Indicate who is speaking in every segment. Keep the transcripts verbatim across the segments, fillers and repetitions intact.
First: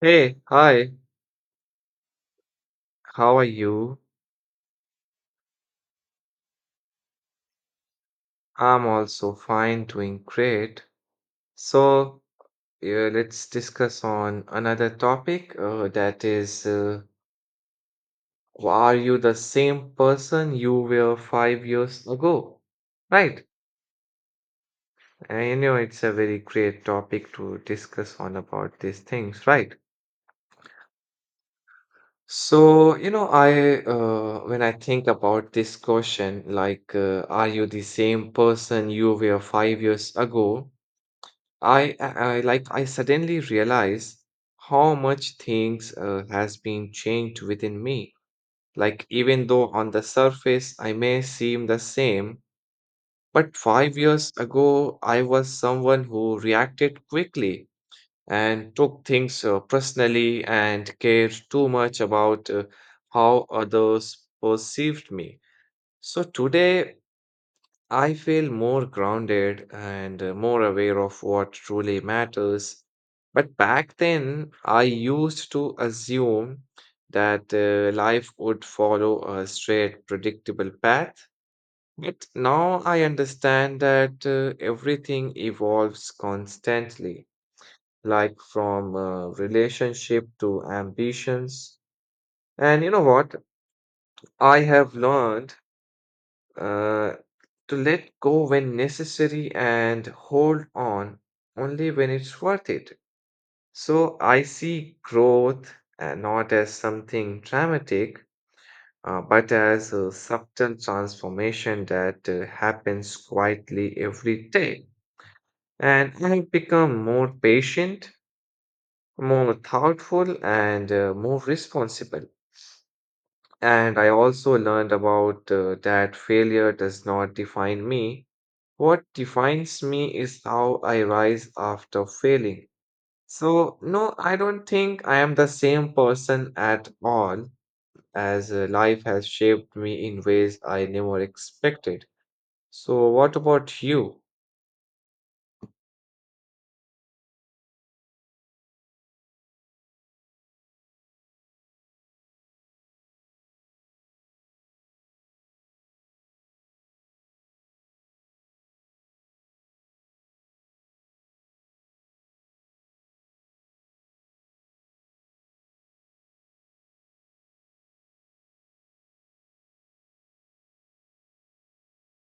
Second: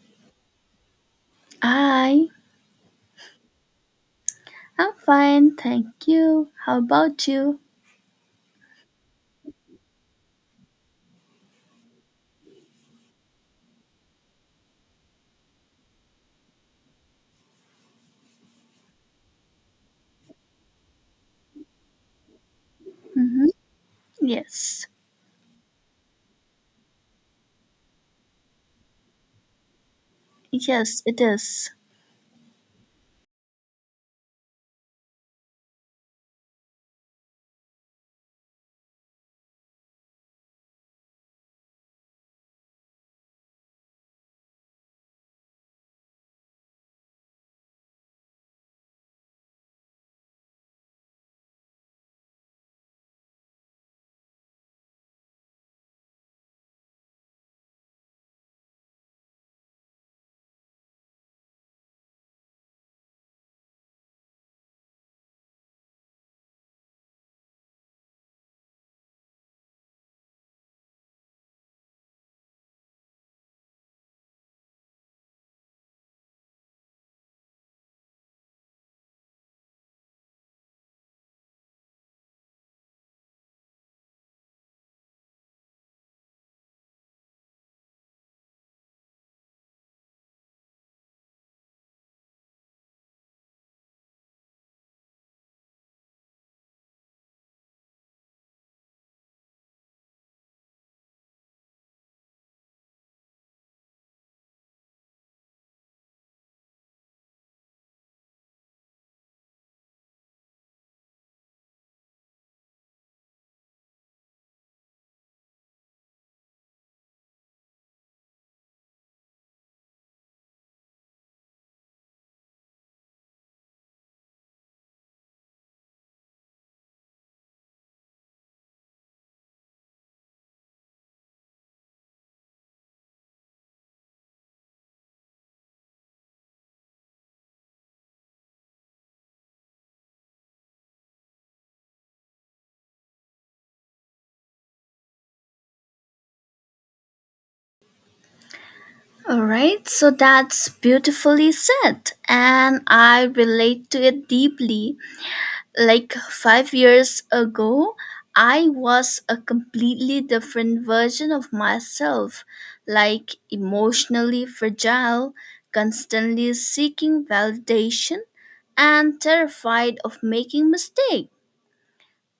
Speaker 1: Hey, hi,
Speaker 2: Hi,
Speaker 1: how are you?
Speaker 2: I'm fine, thank you. How about you?
Speaker 1: I'm also fine, doing great. So, yeah, let's discuss on another topic, uh, that is, uh, are you the same person you were five years ago? Right.
Speaker 2: Mm-hmm. Yes,
Speaker 1: And you know, it's a very great topic to discuss on about these things, right?
Speaker 2: yes, it is.
Speaker 1: So, you know, I uh, when I think about this question, like, uh, are you the same person you were five years ago? I, I I- like I suddenly realize how much things uh, has been changed within me. Like even though on the surface I may seem the same, but five years ago I was someone who reacted quickly and took things uh, personally and cared too much about uh, how others perceived me. So today I feel more grounded and uh, more aware of what truly matters. But back then, I used to assume that uh, life would follow a straight, predictable path. But now I understand that uh, everything evolves constantly, like from uh, relationship to ambitions. And you know what? I have learned uh, to let go when necessary and hold on only when it's worth it. So I see growth uh, not as something dramatic, uh, but as a subtle transformation that uh, happens quietly every day. And I have become more patient, more thoughtful, and uh, more responsible. And I also learned about uh, that failure does not define me. What defines me is how I rise after failing. So, no, I don't think I am the same person at all, as uh, life has shaped me in ways I never expected. So, what about you?
Speaker 2: All right, so that's beautifully said, and I relate to it deeply. Like five years ago, I was a completely different version of myself, like emotionally fragile, constantly seeking validation, and terrified of making mistakes.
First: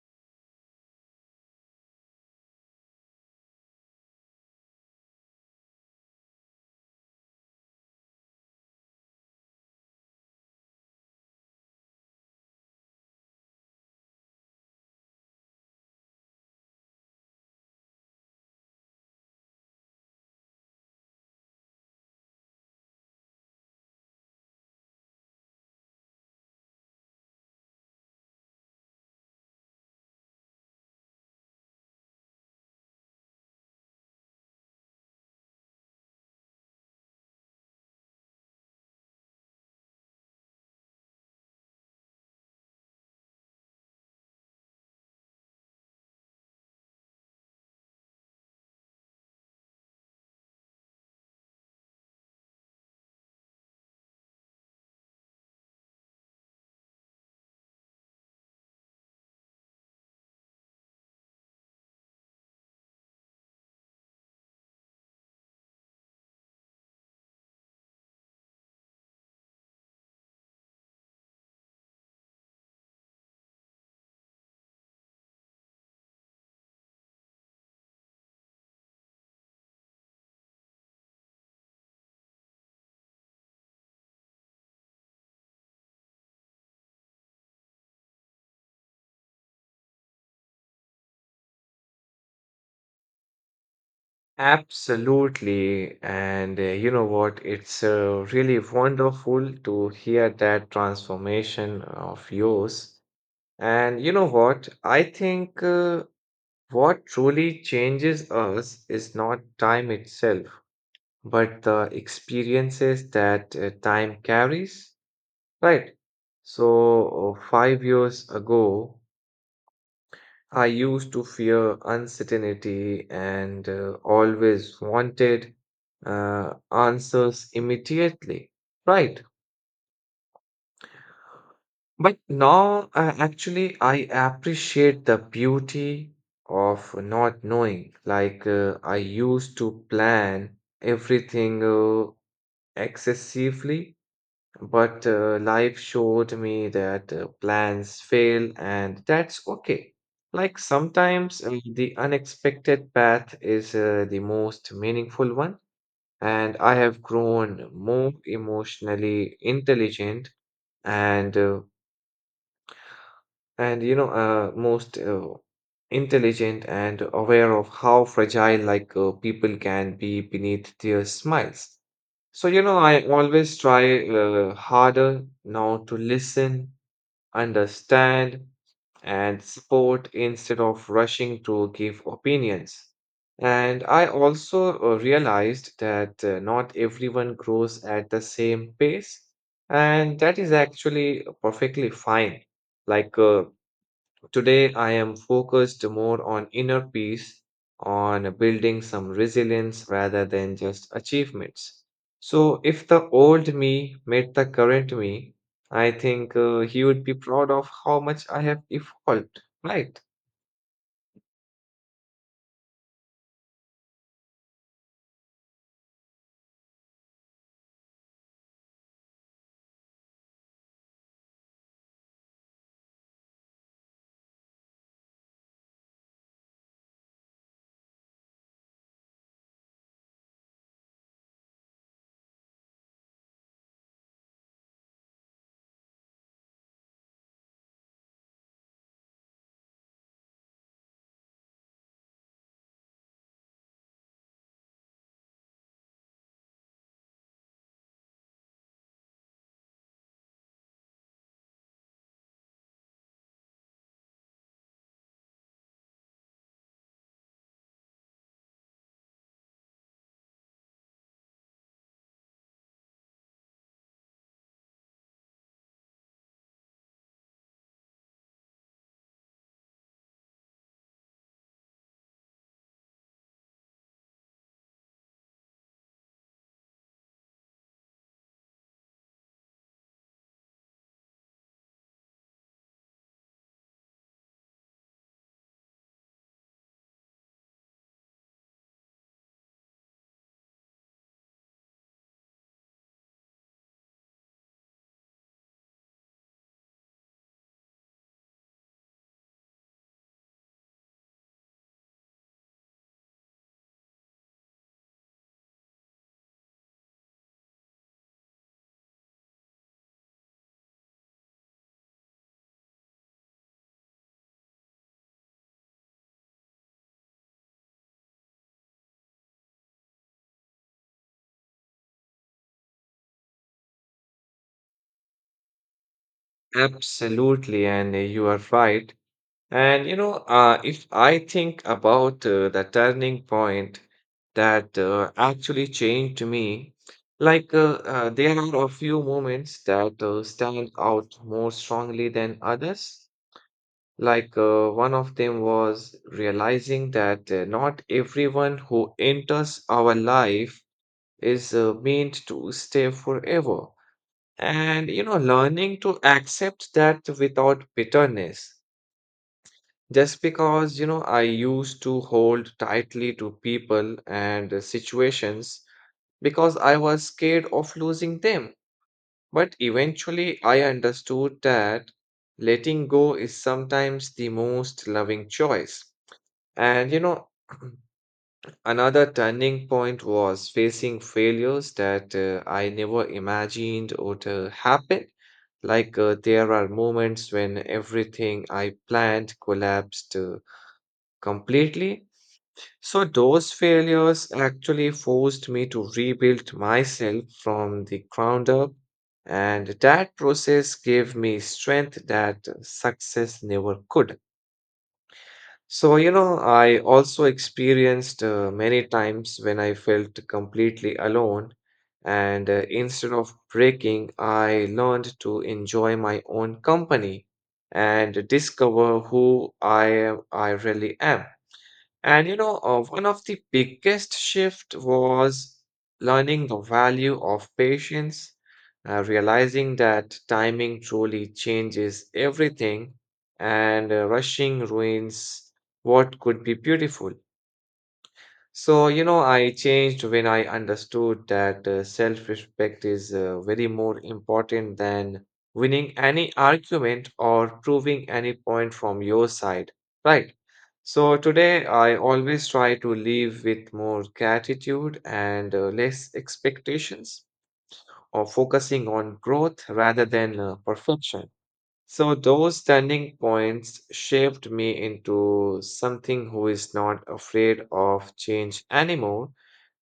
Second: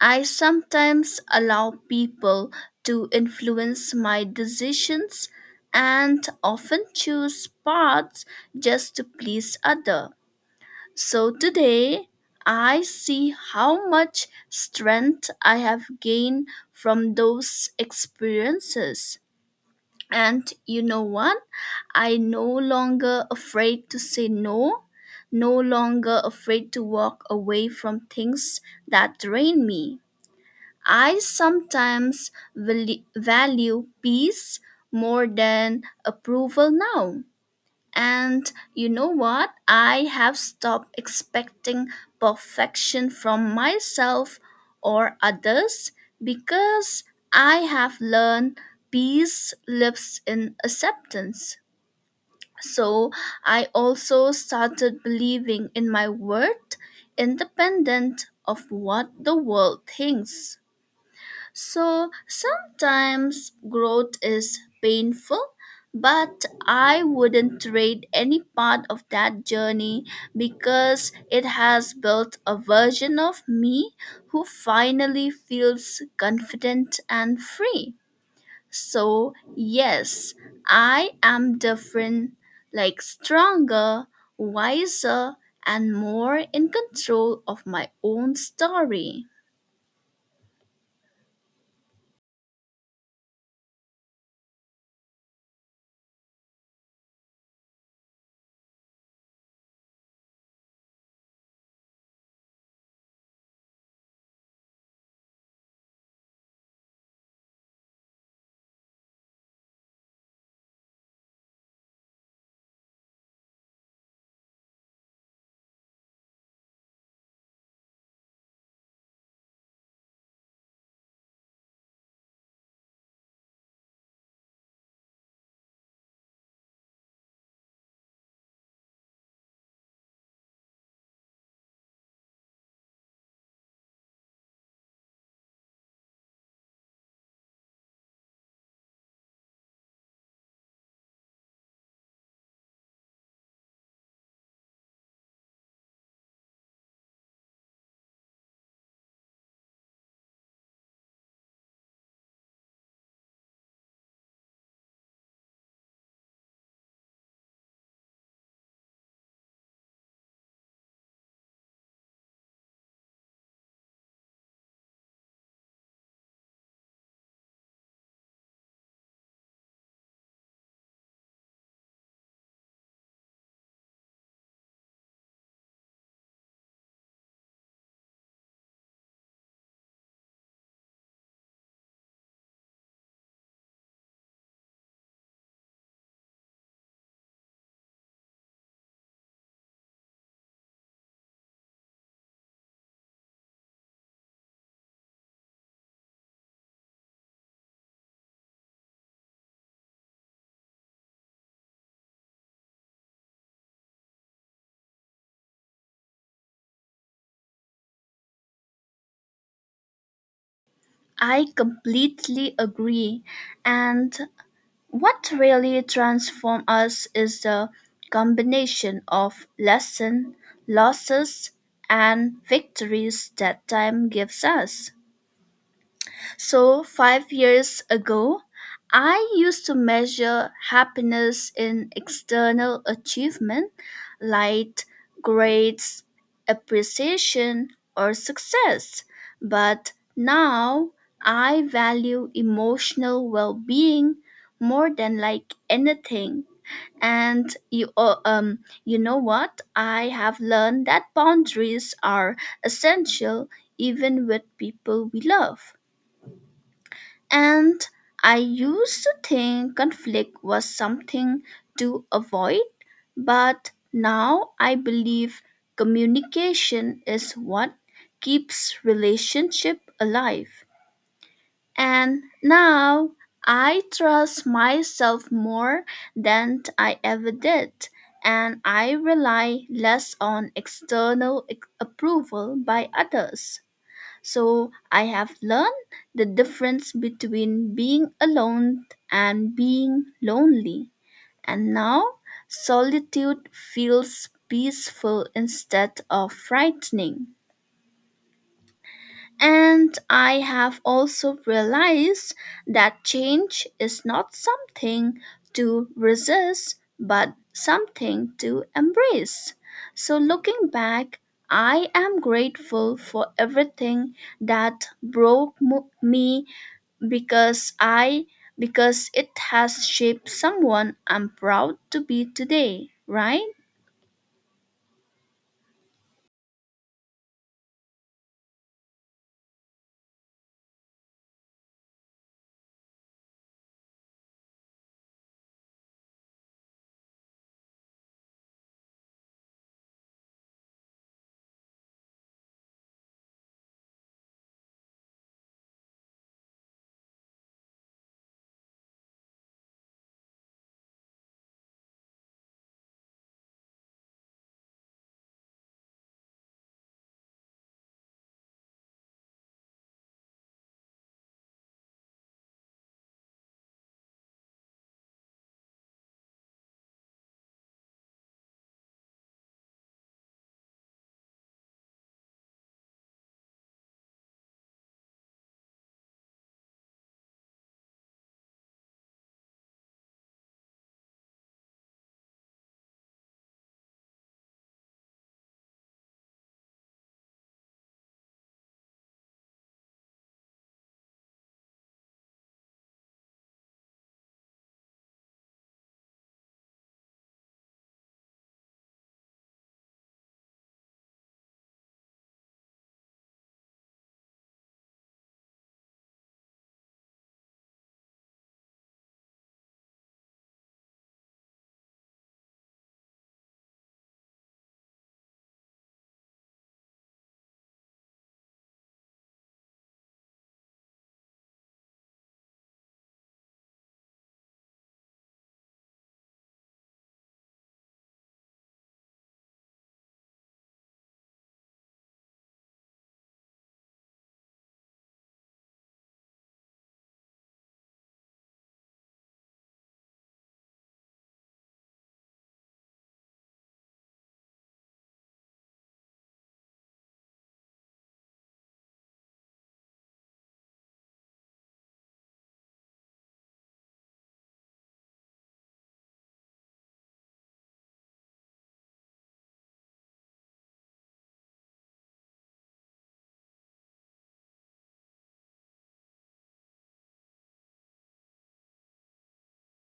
Speaker 2: I sometimes allow people to influence my decisions and often choose paths just to please others. So today, I see how much strength I have gained from those experiences. And you know what? I no longer afraid to say no, no longer afraid to walk away from things that drain me. I sometimes val- value peace more than approval now. And you know what? I have stopped expecting perfection from myself or others because I have learned peace lives in acceptance. So I also started believing in my worth, independent of what the world thinks. So sometimes growth is painful, but I wouldn't trade any part of that journey because it has built a version of me who finally feels confident and free. So, yes, I am different, like stronger, wiser, and more in control of my own story.
Speaker 1: Absolutely. And uh, you know what? It's uh, really wonderful to hear that transformation of yours. And you know what? I think uh, what truly changes us is not time itself, but the experiences that uh, time carries, right? So, uh, five years ago, I used to fear uncertainty and uh, always wanted uh, answers immediately, right? But now, uh, actually, I appreciate the beauty of not knowing. Like, uh, I used to plan everything uh, excessively, but uh, life showed me that uh, plans fail, and that's okay. Like, sometimes uh, the unexpected path is uh, the most meaningful one, and I have grown more emotionally intelligent and uh, and you know uh, most uh, intelligent and aware of how fragile, like, uh, people can be beneath their smiles. So you know I always try uh, harder now to listen, understand, and support instead of rushing to give opinions. And I also uh, realized that uh, not everyone grows at the same pace, and that is actually perfectly fine. Like uh, today, I am focused more on inner peace, on building some resilience rather than just achievements. So, if the old me met the current me, I think uh, he would be proud of how much I have evolved, right?
Speaker 2: I completely agree. And what really transforms us is the combination of lesson, losses, and victories that time gives us. So, five years ago, I used to measure happiness in external achievement like grades, appreciation, or success. But now I value emotional well being more than like anything. And you, uh, um, you know what? I have learned that boundaries are essential even with people we love. And I used to think conflict was something to avoid, but now I believe communication is what keeps relationship alive. And now I trust myself more than I ever did, and I rely less on external ec- approval by others. So I have learned the difference between being alone and being lonely. And now solitude feels peaceful instead of frightening. And I have also realized that change is not something to resist, but something to embrace. So, looking back, I am grateful for everything that broke mo- me because I because it has shaped someone I'm proud to be today, right?
Speaker 1: Absolutely, and uh, you are right. And you know, uh, if I think about uh, the turning point that uh, actually changed me, like, uh, uh, there are a few moments that uh, stand out more strongly than others. Like, uh, one of them was realizing that uh, not everyone who enters our life is uh, meant to stay forever. And you know, learning to accept that without bitterness just because, you know, I used to hold tightly to people and uh, situations because I was scared of losing them. But eventually, I understood that letting go is sometimes the most loving choice. And, you know, another turning point was facing failures that uh, I never imagined would uh, happen. Like, uh, there are moments when everything I planned collapsed uh, completely. So those failures actually forced me to rebuild myself from the ground up, and that process gave me strength that success never could. So, you know, I also experienced uh, many times when I felt completely alone, and uh, instead of breaking, I learned to enjoy my own company and discover who I am, I really am. And you know, uh, one of the biggest shift was learning the value of patience, uh, realizing that timing truly changes everything, and uh, rushing ruins what could be beautiful. So, you know, I changed when I understood that uh, self-respect is uh, very more important than winning any argument or proving any point from your side, right? So today I always try to live with more gratitude and uh, less expectations or focusing on growth rather than uh, perfection. So those standing points shaped me into something who is not afraid of change anymore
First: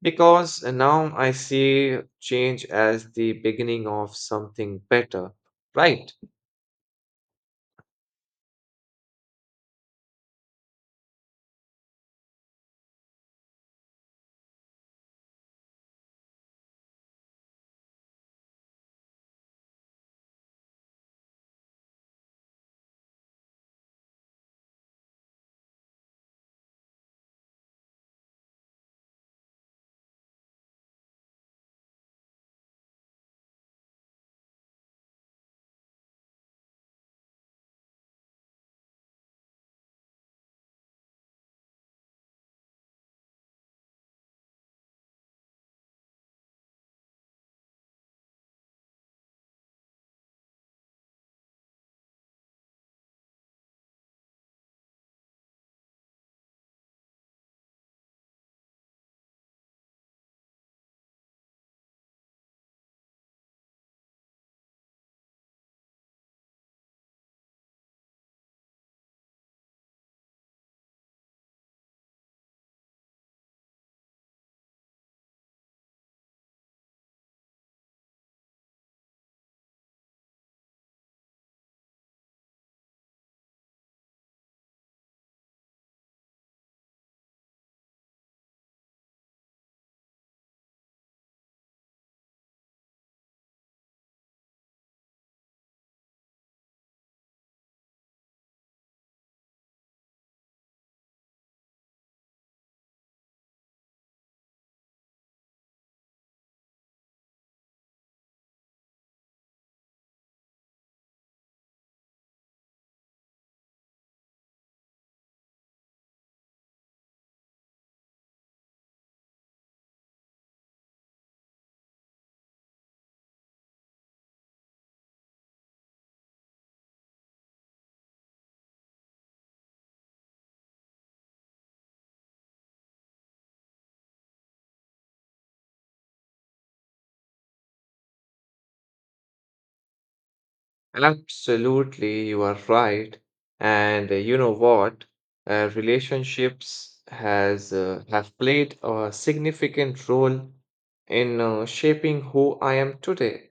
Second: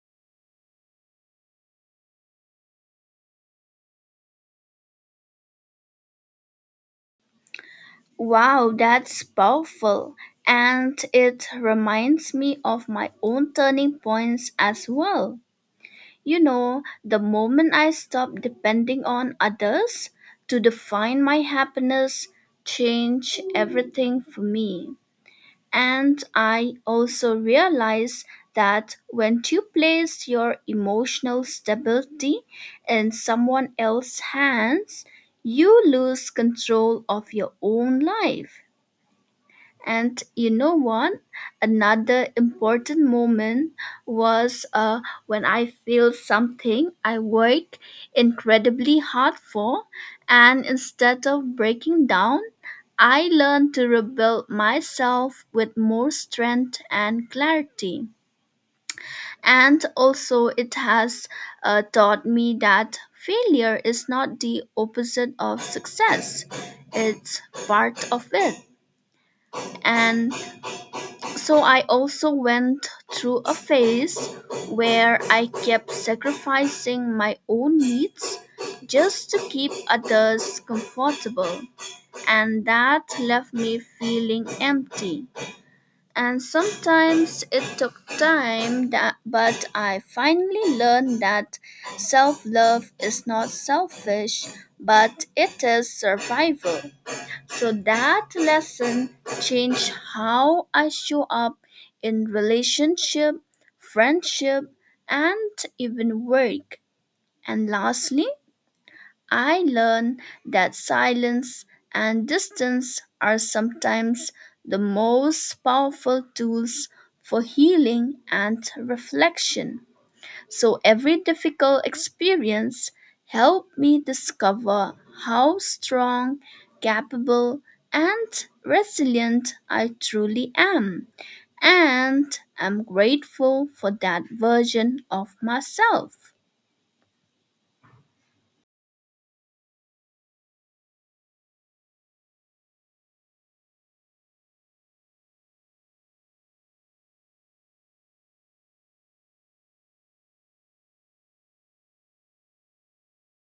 Speaker 1: because now I see change as the beginning of something better. Right.
Speaker 2: Wow, that's powerful. And it reminds me of my own turning points as well. You know, the moment I stopped depending on others to define my happiness, changed everything for me. And I also realized that when you place your emotional stability in someone else's hands, you lose control of your own life. And you know what? Another important moment was uh, when I feel something I work incredibly hard for, and instead of breaking down, I learned to rebuild myself with more strength and clarity. And also, it has uh, taught me that failure is not the opposite of success, it's part of it. And so I also went through a phase where I kept sacrificing my own needs just to keep others comfortable, and that left me feeling empty. And sometimes it took time, that, but I finally learned that self love is not selfish, but it is survival. So that lesson changed how I show up in relationship, friendship, and even work. And lastly, I learned that silence and distance are sometimes the most powerful tools for healing and reflection. So every difficult experience helped me discover how strong, capable, and resilient I truly am. And I'm grateful for that version of myself.
Speaker 1: Absolutely, you are right. And uh, you know what? Uh, relationships has uh, have played a significant role in uh, shaping who I am today.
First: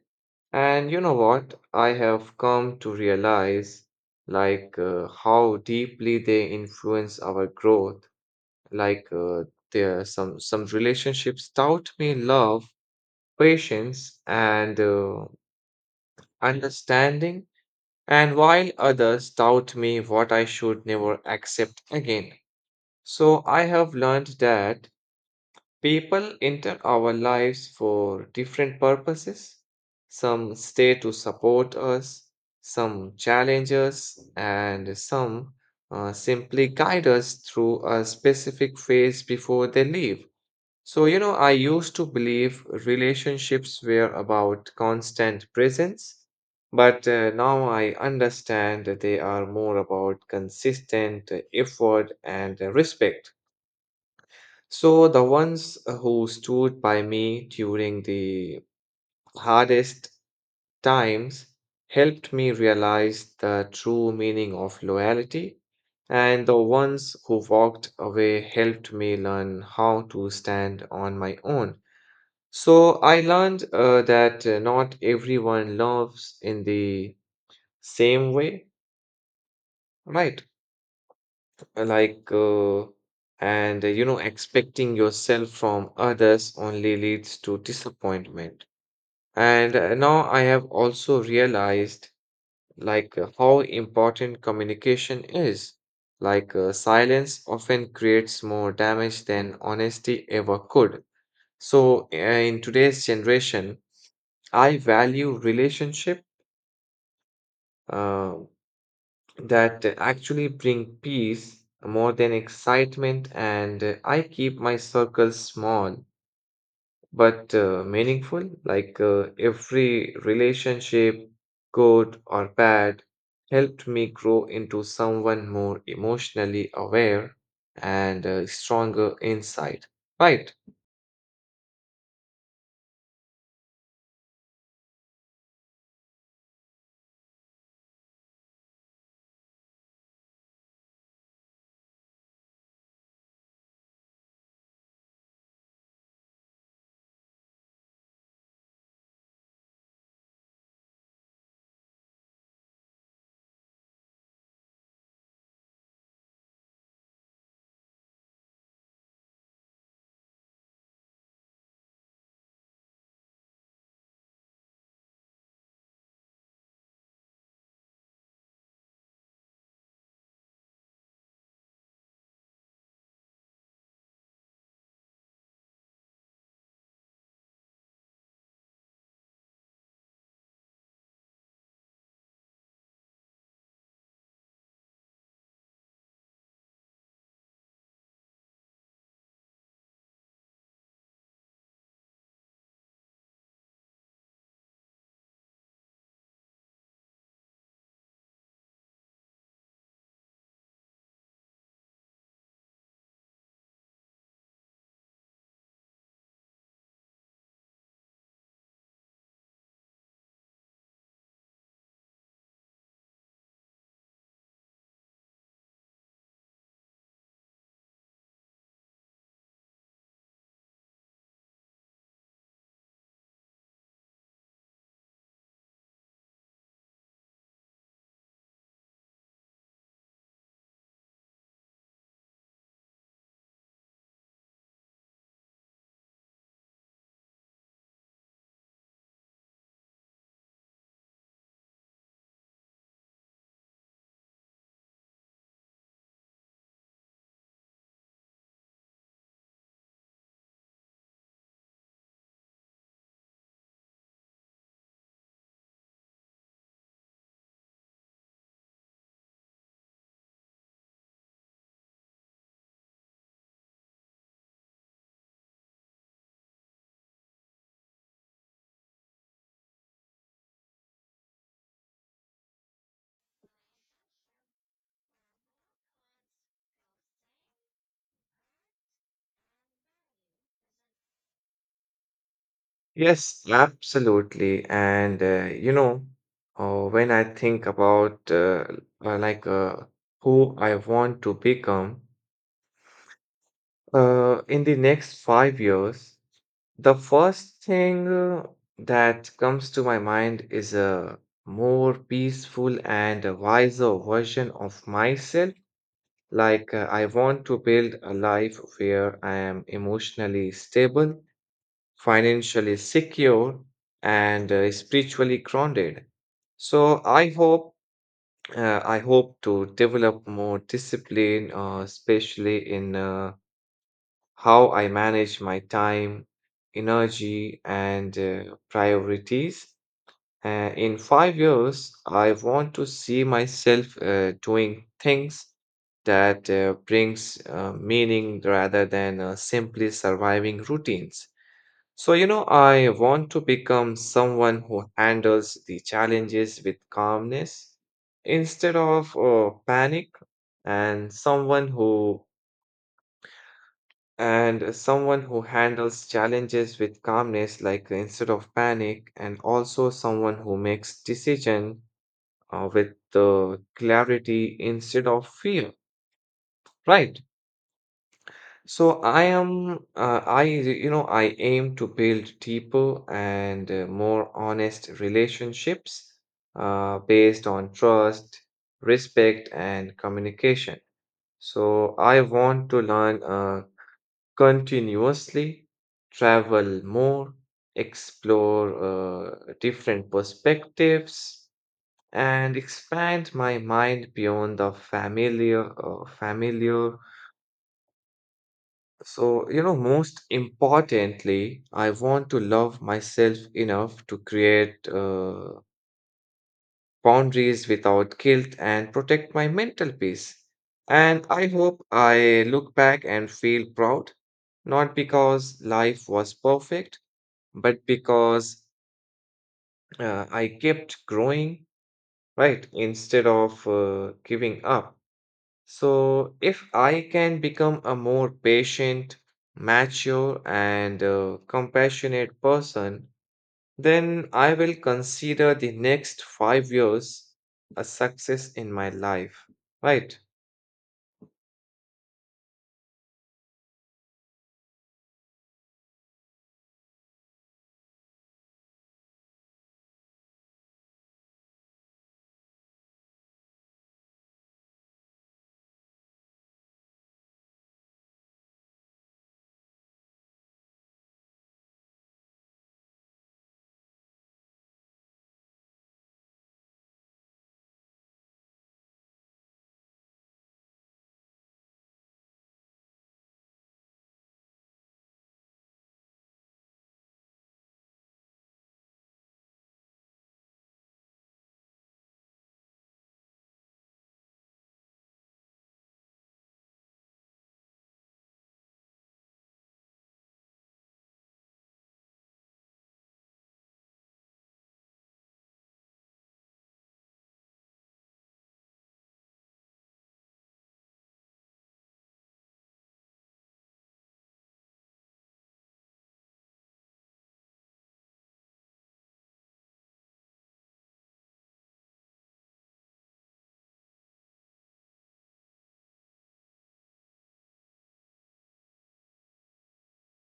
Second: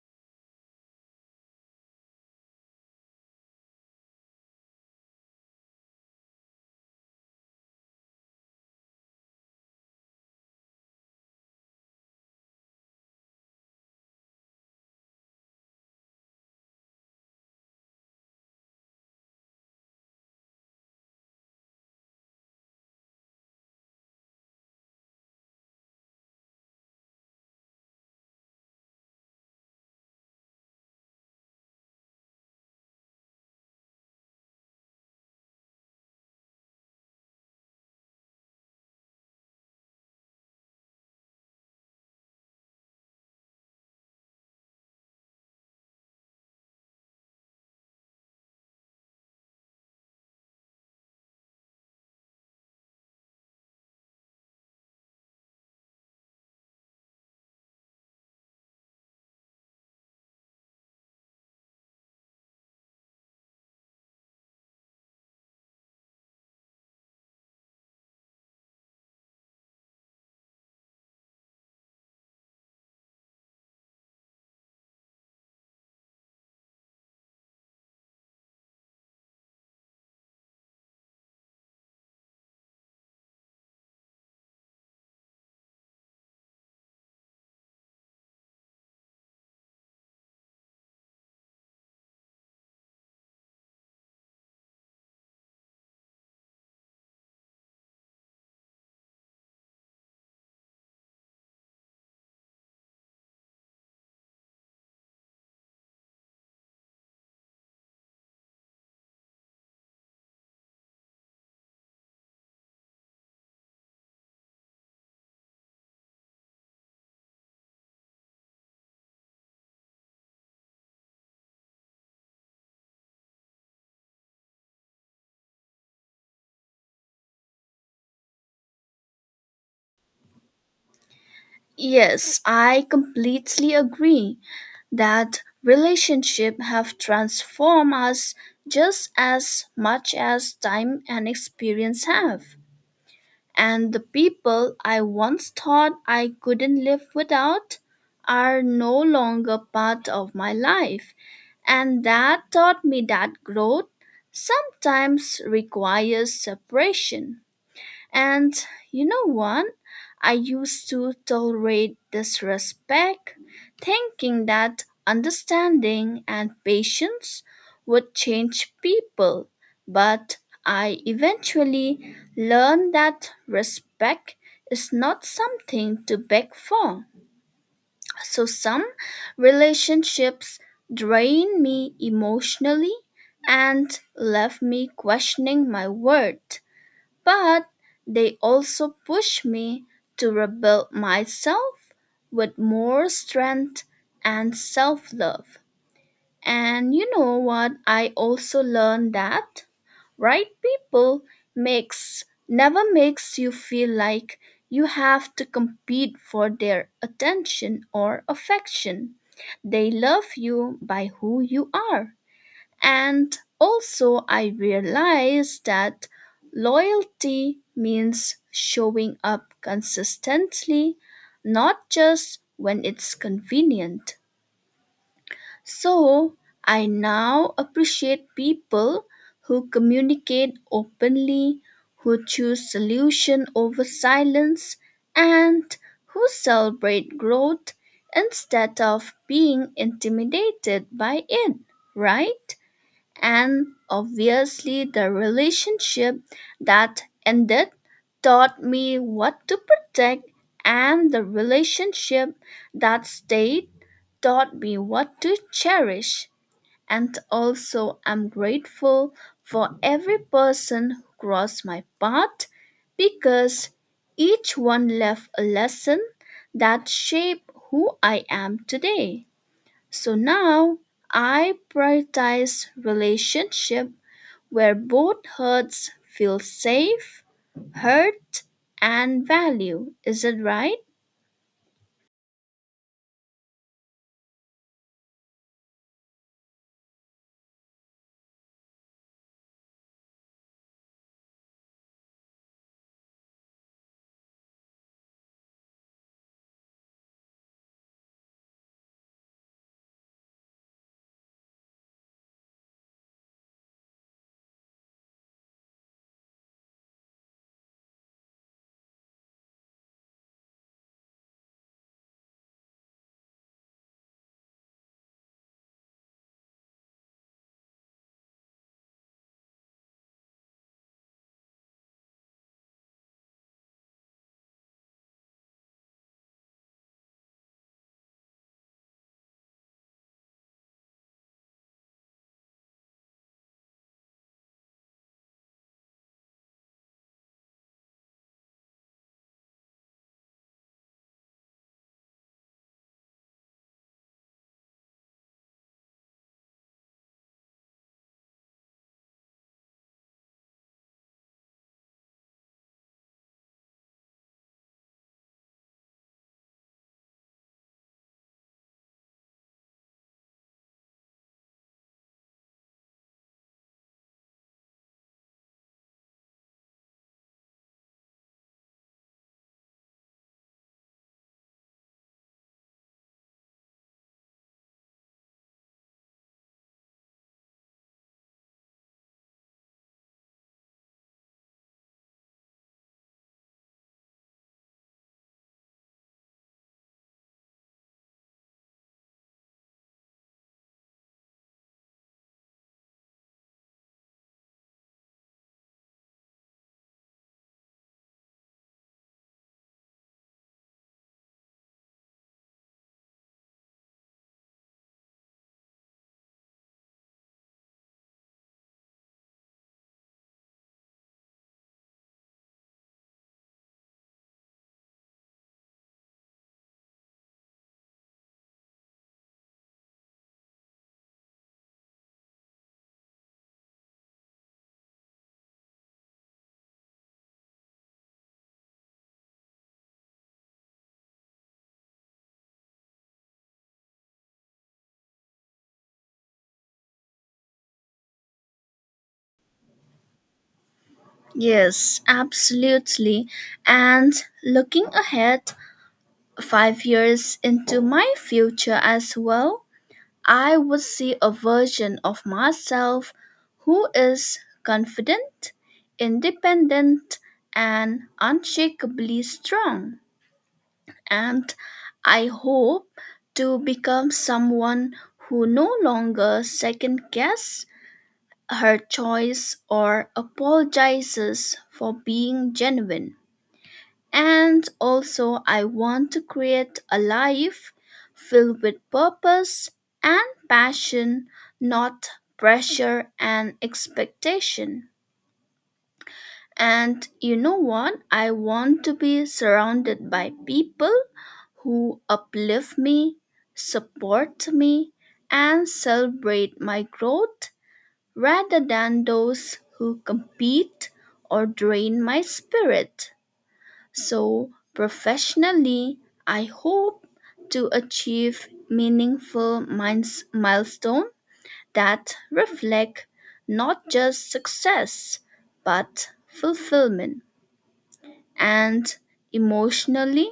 Speaker 1: And you know what? I have come to realize, like, uh, how deeply they influence our growth. Like, uh, there are some some relationships taught me love, patience, and uh, understanding, and while others taught me what I should never accept again. So I have learned that people enter our lives for different purposes. Some stay to support us, some challenge us, and some uh, simply guide us through a specific phase before they leave. So, you know, I used to believe relationships were about constant presence, but uh, now I understand that they are more about consistent uh, effort and uh, respect. So the ones uh, who stood by me during the hardest times helped me realize the true meaning of loyalty, and the ones who walked away helped me learn how to stand on my own. So I learned uh, that uh, not everyone loves in the same way, right? uh, like uh, and uh, you know expecting yourself from others only leads to disappointment. And uh, now I have also realized, like, uh, how important communication is. Like uh, silence often creates more damage than honesty ever could. So uh, in today's generation, I value relationship uh, that actually bring peace more than excitement. And uh, I keep my circle small, but uh, meaningful. Like, uh, every relationship, good or bad, helped me grow into someone more emotionally aware and uh, stronger inside, right?
Speaker 2: Yes, I completely agree that relationship have transformed us just as much as time and experience have. And the people I once thought I couldn't live without are no longer part of my life. And that taught me that growth sometimes requires separation. And you know what? I used to tolerate disrespect, thinking that understanding and patience would change people. But I eventually learned that respect is not something to beg for. So some relationships drain me emotionally and left me questioning my worth, but they also push me to rebuild myself with more strength and self love. And you know what? I also learned that right people makes never makes you feel like you have to compete for their attention or affection. They love you by who you are. And also, I realized that loyalty means showing up consistently, not just when it's convenient. So, I now appreciate people who communicate openly, who choose solution over silence, and who celebrate growth instead of being intimidated by it, right? And obviously, the relationship that ended taught me what to protect, and the relationship that stayed taught me what to cherish. And also, I'm grateful for every person who crossed my path because each one left a lesson that shaped who I am today. So now I prioritize relationship where both hearts feel safe, hurt, and valued. Is it right?
Speaker 1: Yes, absolutely. And uh, you know uh, when I think about, uh, uh, like, uh, who I want to become Uh, in the next five years, the first thing uh, that comes to my mind is a more peaceful and a wiser version of myself. Like, uh, I want to build a life where I am emotionally stable, financially secure, and uh, spiritually grounded. So I hope uh, I hope to develop more discipline, uh, especially in uh, how I manage my time, energy, and uh, priorities. Uh, in five years, I want to see myself uh, doing things that uh, brings uh, meaning rather than uh, simply surviving routines. So, you know, I want to become someone who handles the challenges with calmness instead of uh, panic, and someone who and someone who handles challenges with calmness, like, instead of panic, and also someone who makes decision uh, with the clarity instead of fear, right? So I am uh, I you know I aim to build deeper and uh, more honest relationships uh, based on trust, respect, and communication. So I want to learn uh, continuously, travel more, explore uh, different perspectives, and expand my mind beyond the familiar. Uh, familiar. So, you know, most importantly, I want to love myself enough to create uh, boundaries without guilt and protect my mental peace. And I hope I look back and feel proud, not because life was perfect, but because uh, I kept growing, right, instead of uh, giving up. So, if I can become a more patient, mature, and uh, compassionate person, then I will consider the next five years a success in my life, right?
Speaker 2: Yes, absolutely. And looking ahead, five years into my future as well, I would see a version of myself who is confident, independent, and unshakably strong. And I hope to become someone who no longer second guess her choice or apologizes for being genuine. And also, I want to create a life filled with purpose and passion, not pressure and expectation. And you know what? I want to be surrounded by people who uplift me, support me, and celebrate my growth rather than those who compete or drain my spirit. So, professionally, I hope to achieve meaningful miles- milestones that reflect not just success but fulfillment. And emotionally,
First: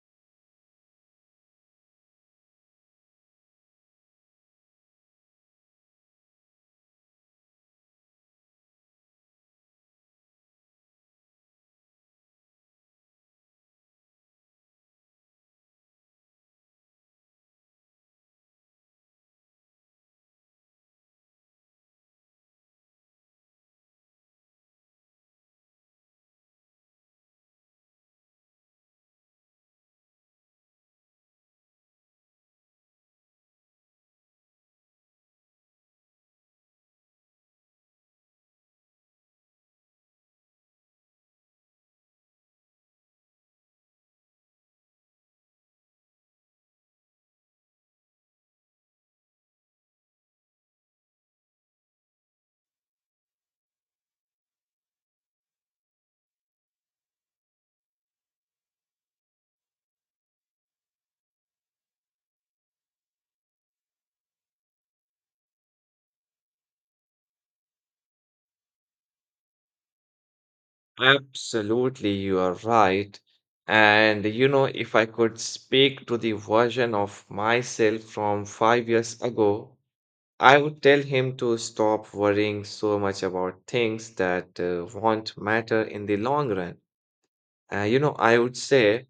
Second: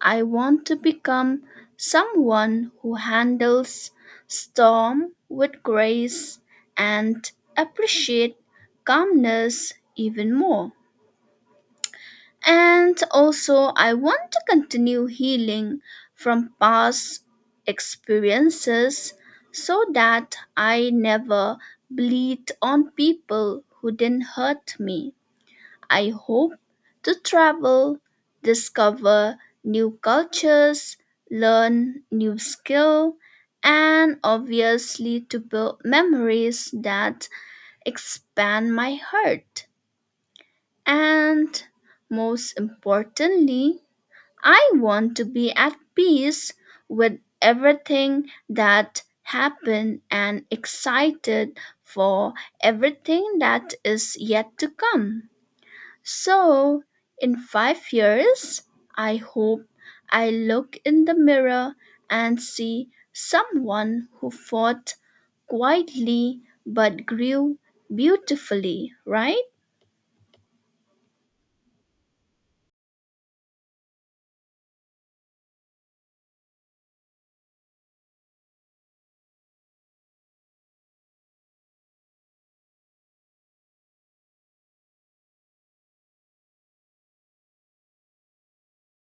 Speaker 2: I want to become someone who handles storm with grace and appreciate calmness even more. And also, I want to continue healing from past experiences so that I never bleed on people who didn't hurt me. I hope to travel, discover new cultures, learn new skill, and obviously to build memories that expand my heart. And most importantly, I want to be at peace with everything that happened and excited for everything that is yet to come. So, in five years, I hope I look in the mirror and see someone who fought quietly but grew beautifully, right?
Speaker 1: Absolutely, you are right. And you know, if I could speak to the version of myself from five years ago, I would tell him to stop worrying so much about things that uh, won't matter in the long run. Uh, you know, I would say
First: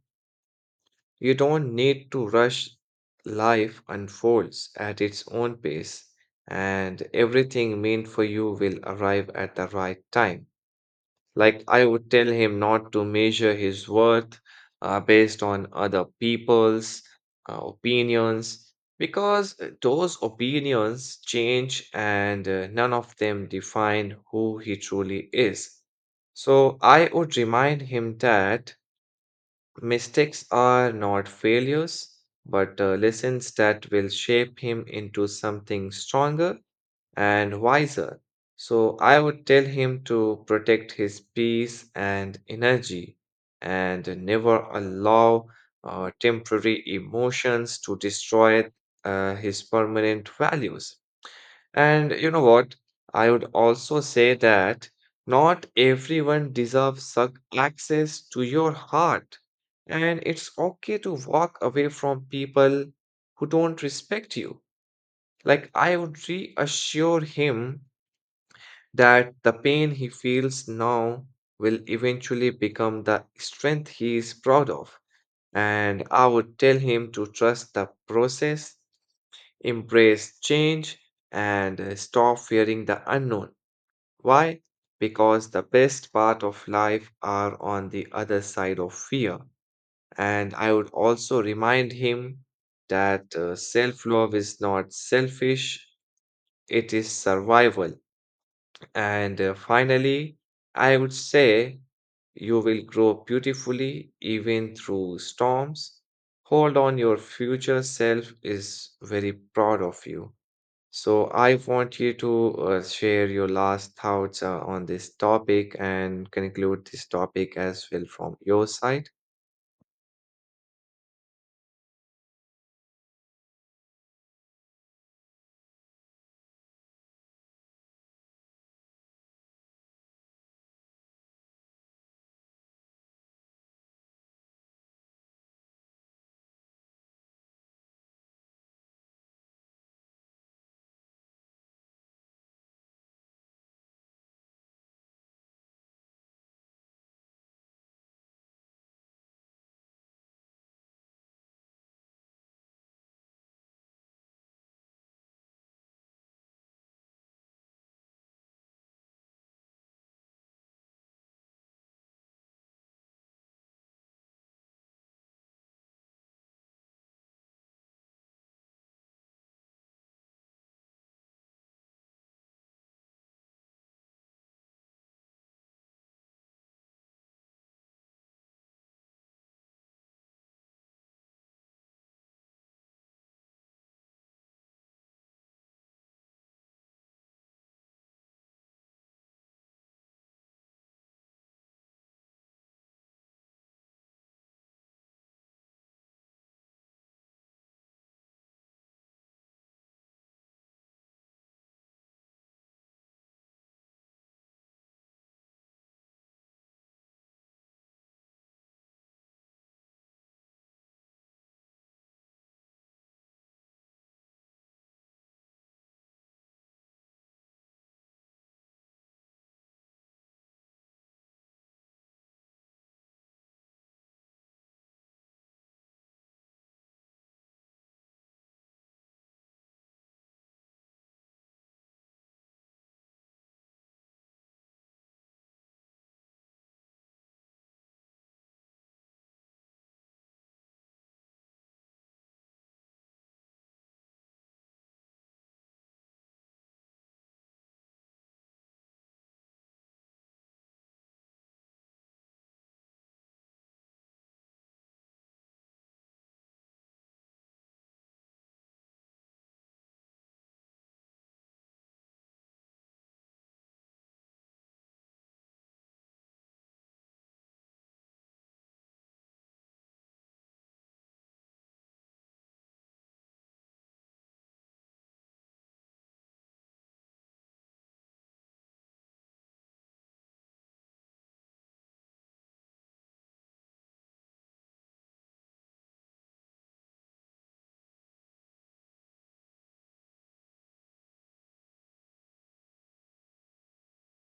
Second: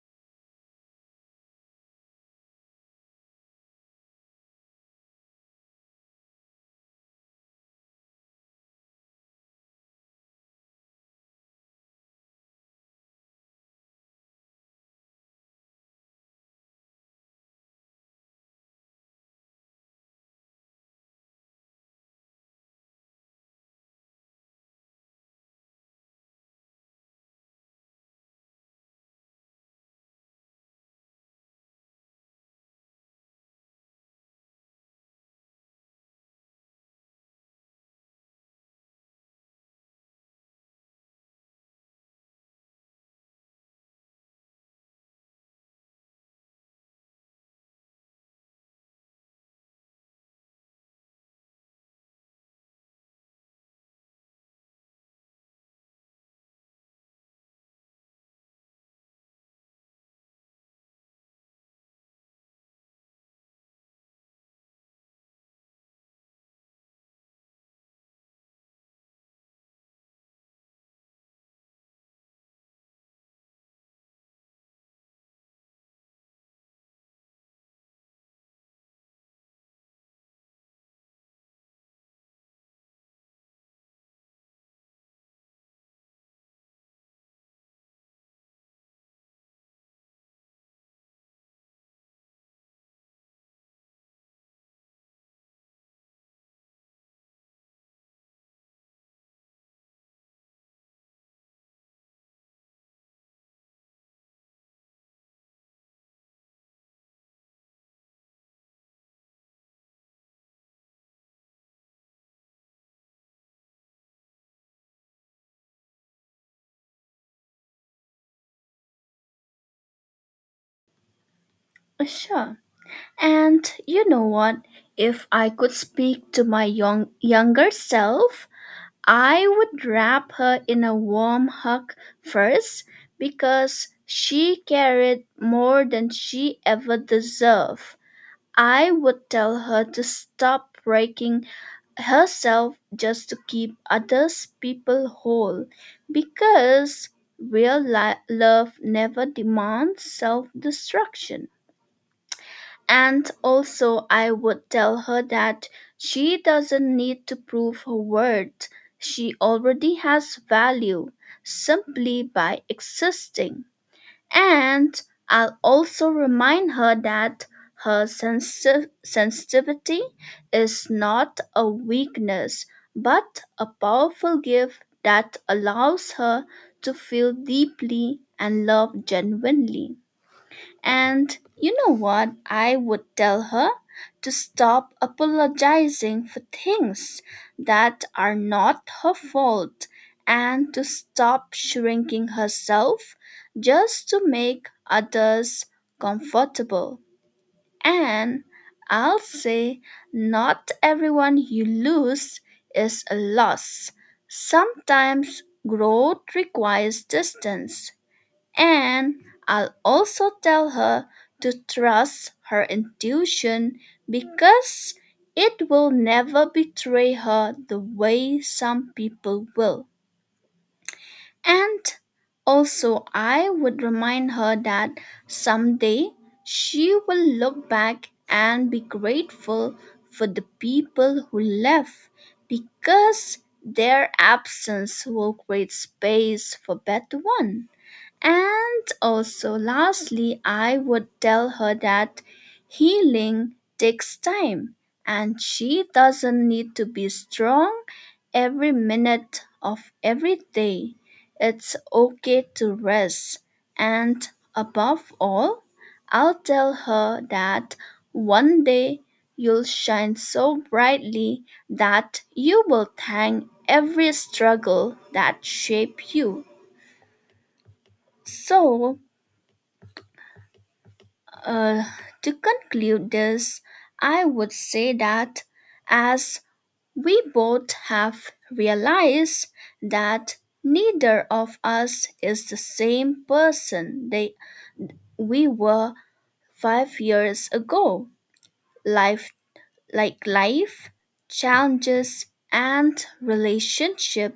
Speaker 1: you don't need to rush. Life unfolds at its own pace, and everything meant for you will arrive at the right time. Like, I would tell him not to measure his worth uh, based on other people's uh, opinions because uh, those opinions change and uh, none of them define who he truly is. So, I would remind him that mistakes are not failures, but uh, lessons that will shape him into something stronger and wiser. So I would tell him to protect his peace and energy and never allow uh, temporary emotions to destroy uh, his permanent values. And you know what? I would also say that not everyone deserves suc- access to your heart. And it's okay to walk away from people who don't respect you. Like, I would reassure him that the pain he feels now will eventually become the strength he is proud of. And I would tell him to trust the process, embrace change, and uh, stop fearing the unknown. Why? Because the best part of life are on the other side of fear. And I would also remind him that self love is not selfish, it is survival. And uh, finally, I would say you will grow beautifully even through storms. Hold on, your future self is very proud of you. So, I want you to uh, share your last thoughts uh, on this topic and conclude this topic as well from your side.
Speaker 2: Sure. And you know what? If I could speak to my young, younger self, I would wrap her in a warm hug first because she carried more than she ever deserved. I would tell her to stop breaking herself just to keep others people whole because real li- love never demands self-destruction. And also, I would tell her that she doesn't need to prove her worth. She already has value simply by existing. And I'll also remind her that her sensi- sensitivity is not a weakness, but a powerful gift that allows her to feel deeply and love genuinely. And you know what? I would tell her to stop apologizing for things that are not her fault and to stop shrinking herself just to make others comfortable. And I'll say, not everyone you lose is a loss. Sometimes growth requires distance. And I'll also tell her to trust her intuition because it will never betray her the way some people will. And also, I would remind her that someday she will look back and be grateful for the people who left because their absence will create space for better one. And also, lastly, I would tell her that healing takes time and she doesn't need to be strong every minute of every day. It's okay to rest. And above all, I'll tell her that one day you'll shine so brightly that you will thank every struggle that shaped you. So, Uh, to conclude this, I would say that as we both have realized that neither of us is the same person they, we were five years ago. Life, like life, challenges, and relationship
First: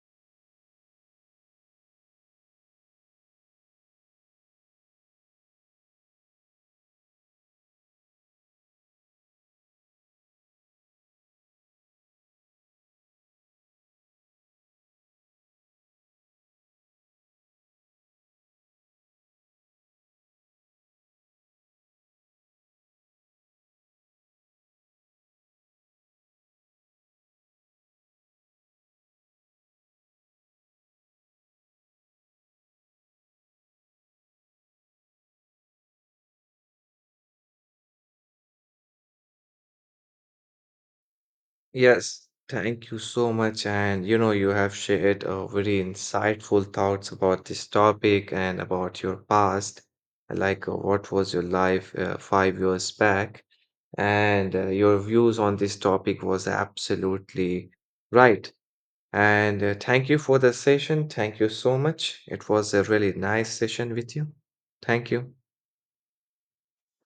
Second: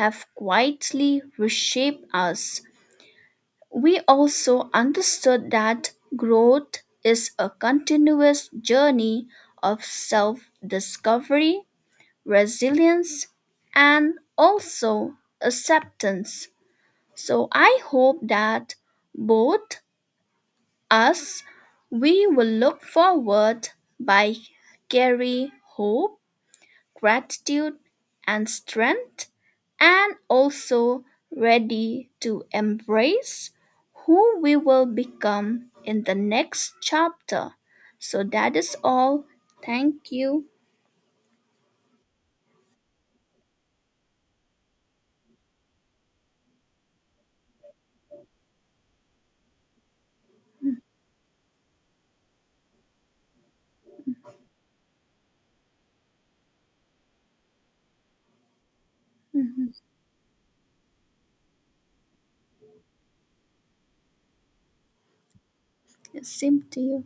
Speaker 2: have quietly reshaped us. We also understood that growth is a continuous journey of self discovery, resilience, and also acceptance. So I hope that both us we will look forward by Carrie Hope gratitude and strength and also ready to embrace who we will become in the next chapter. So that is all. Thank you.
Speaker 1: Yes, thank you so much. And you know, you have shared uh, very insightful thoughts about this topic and about your past, like uh, what was your life uh, five years back. And uh, your views on this topic was absolutely right. And uh, thank you for the session. Thank you so much. It was a really nice session with you. Thank you.
Speaker 2: Same to you.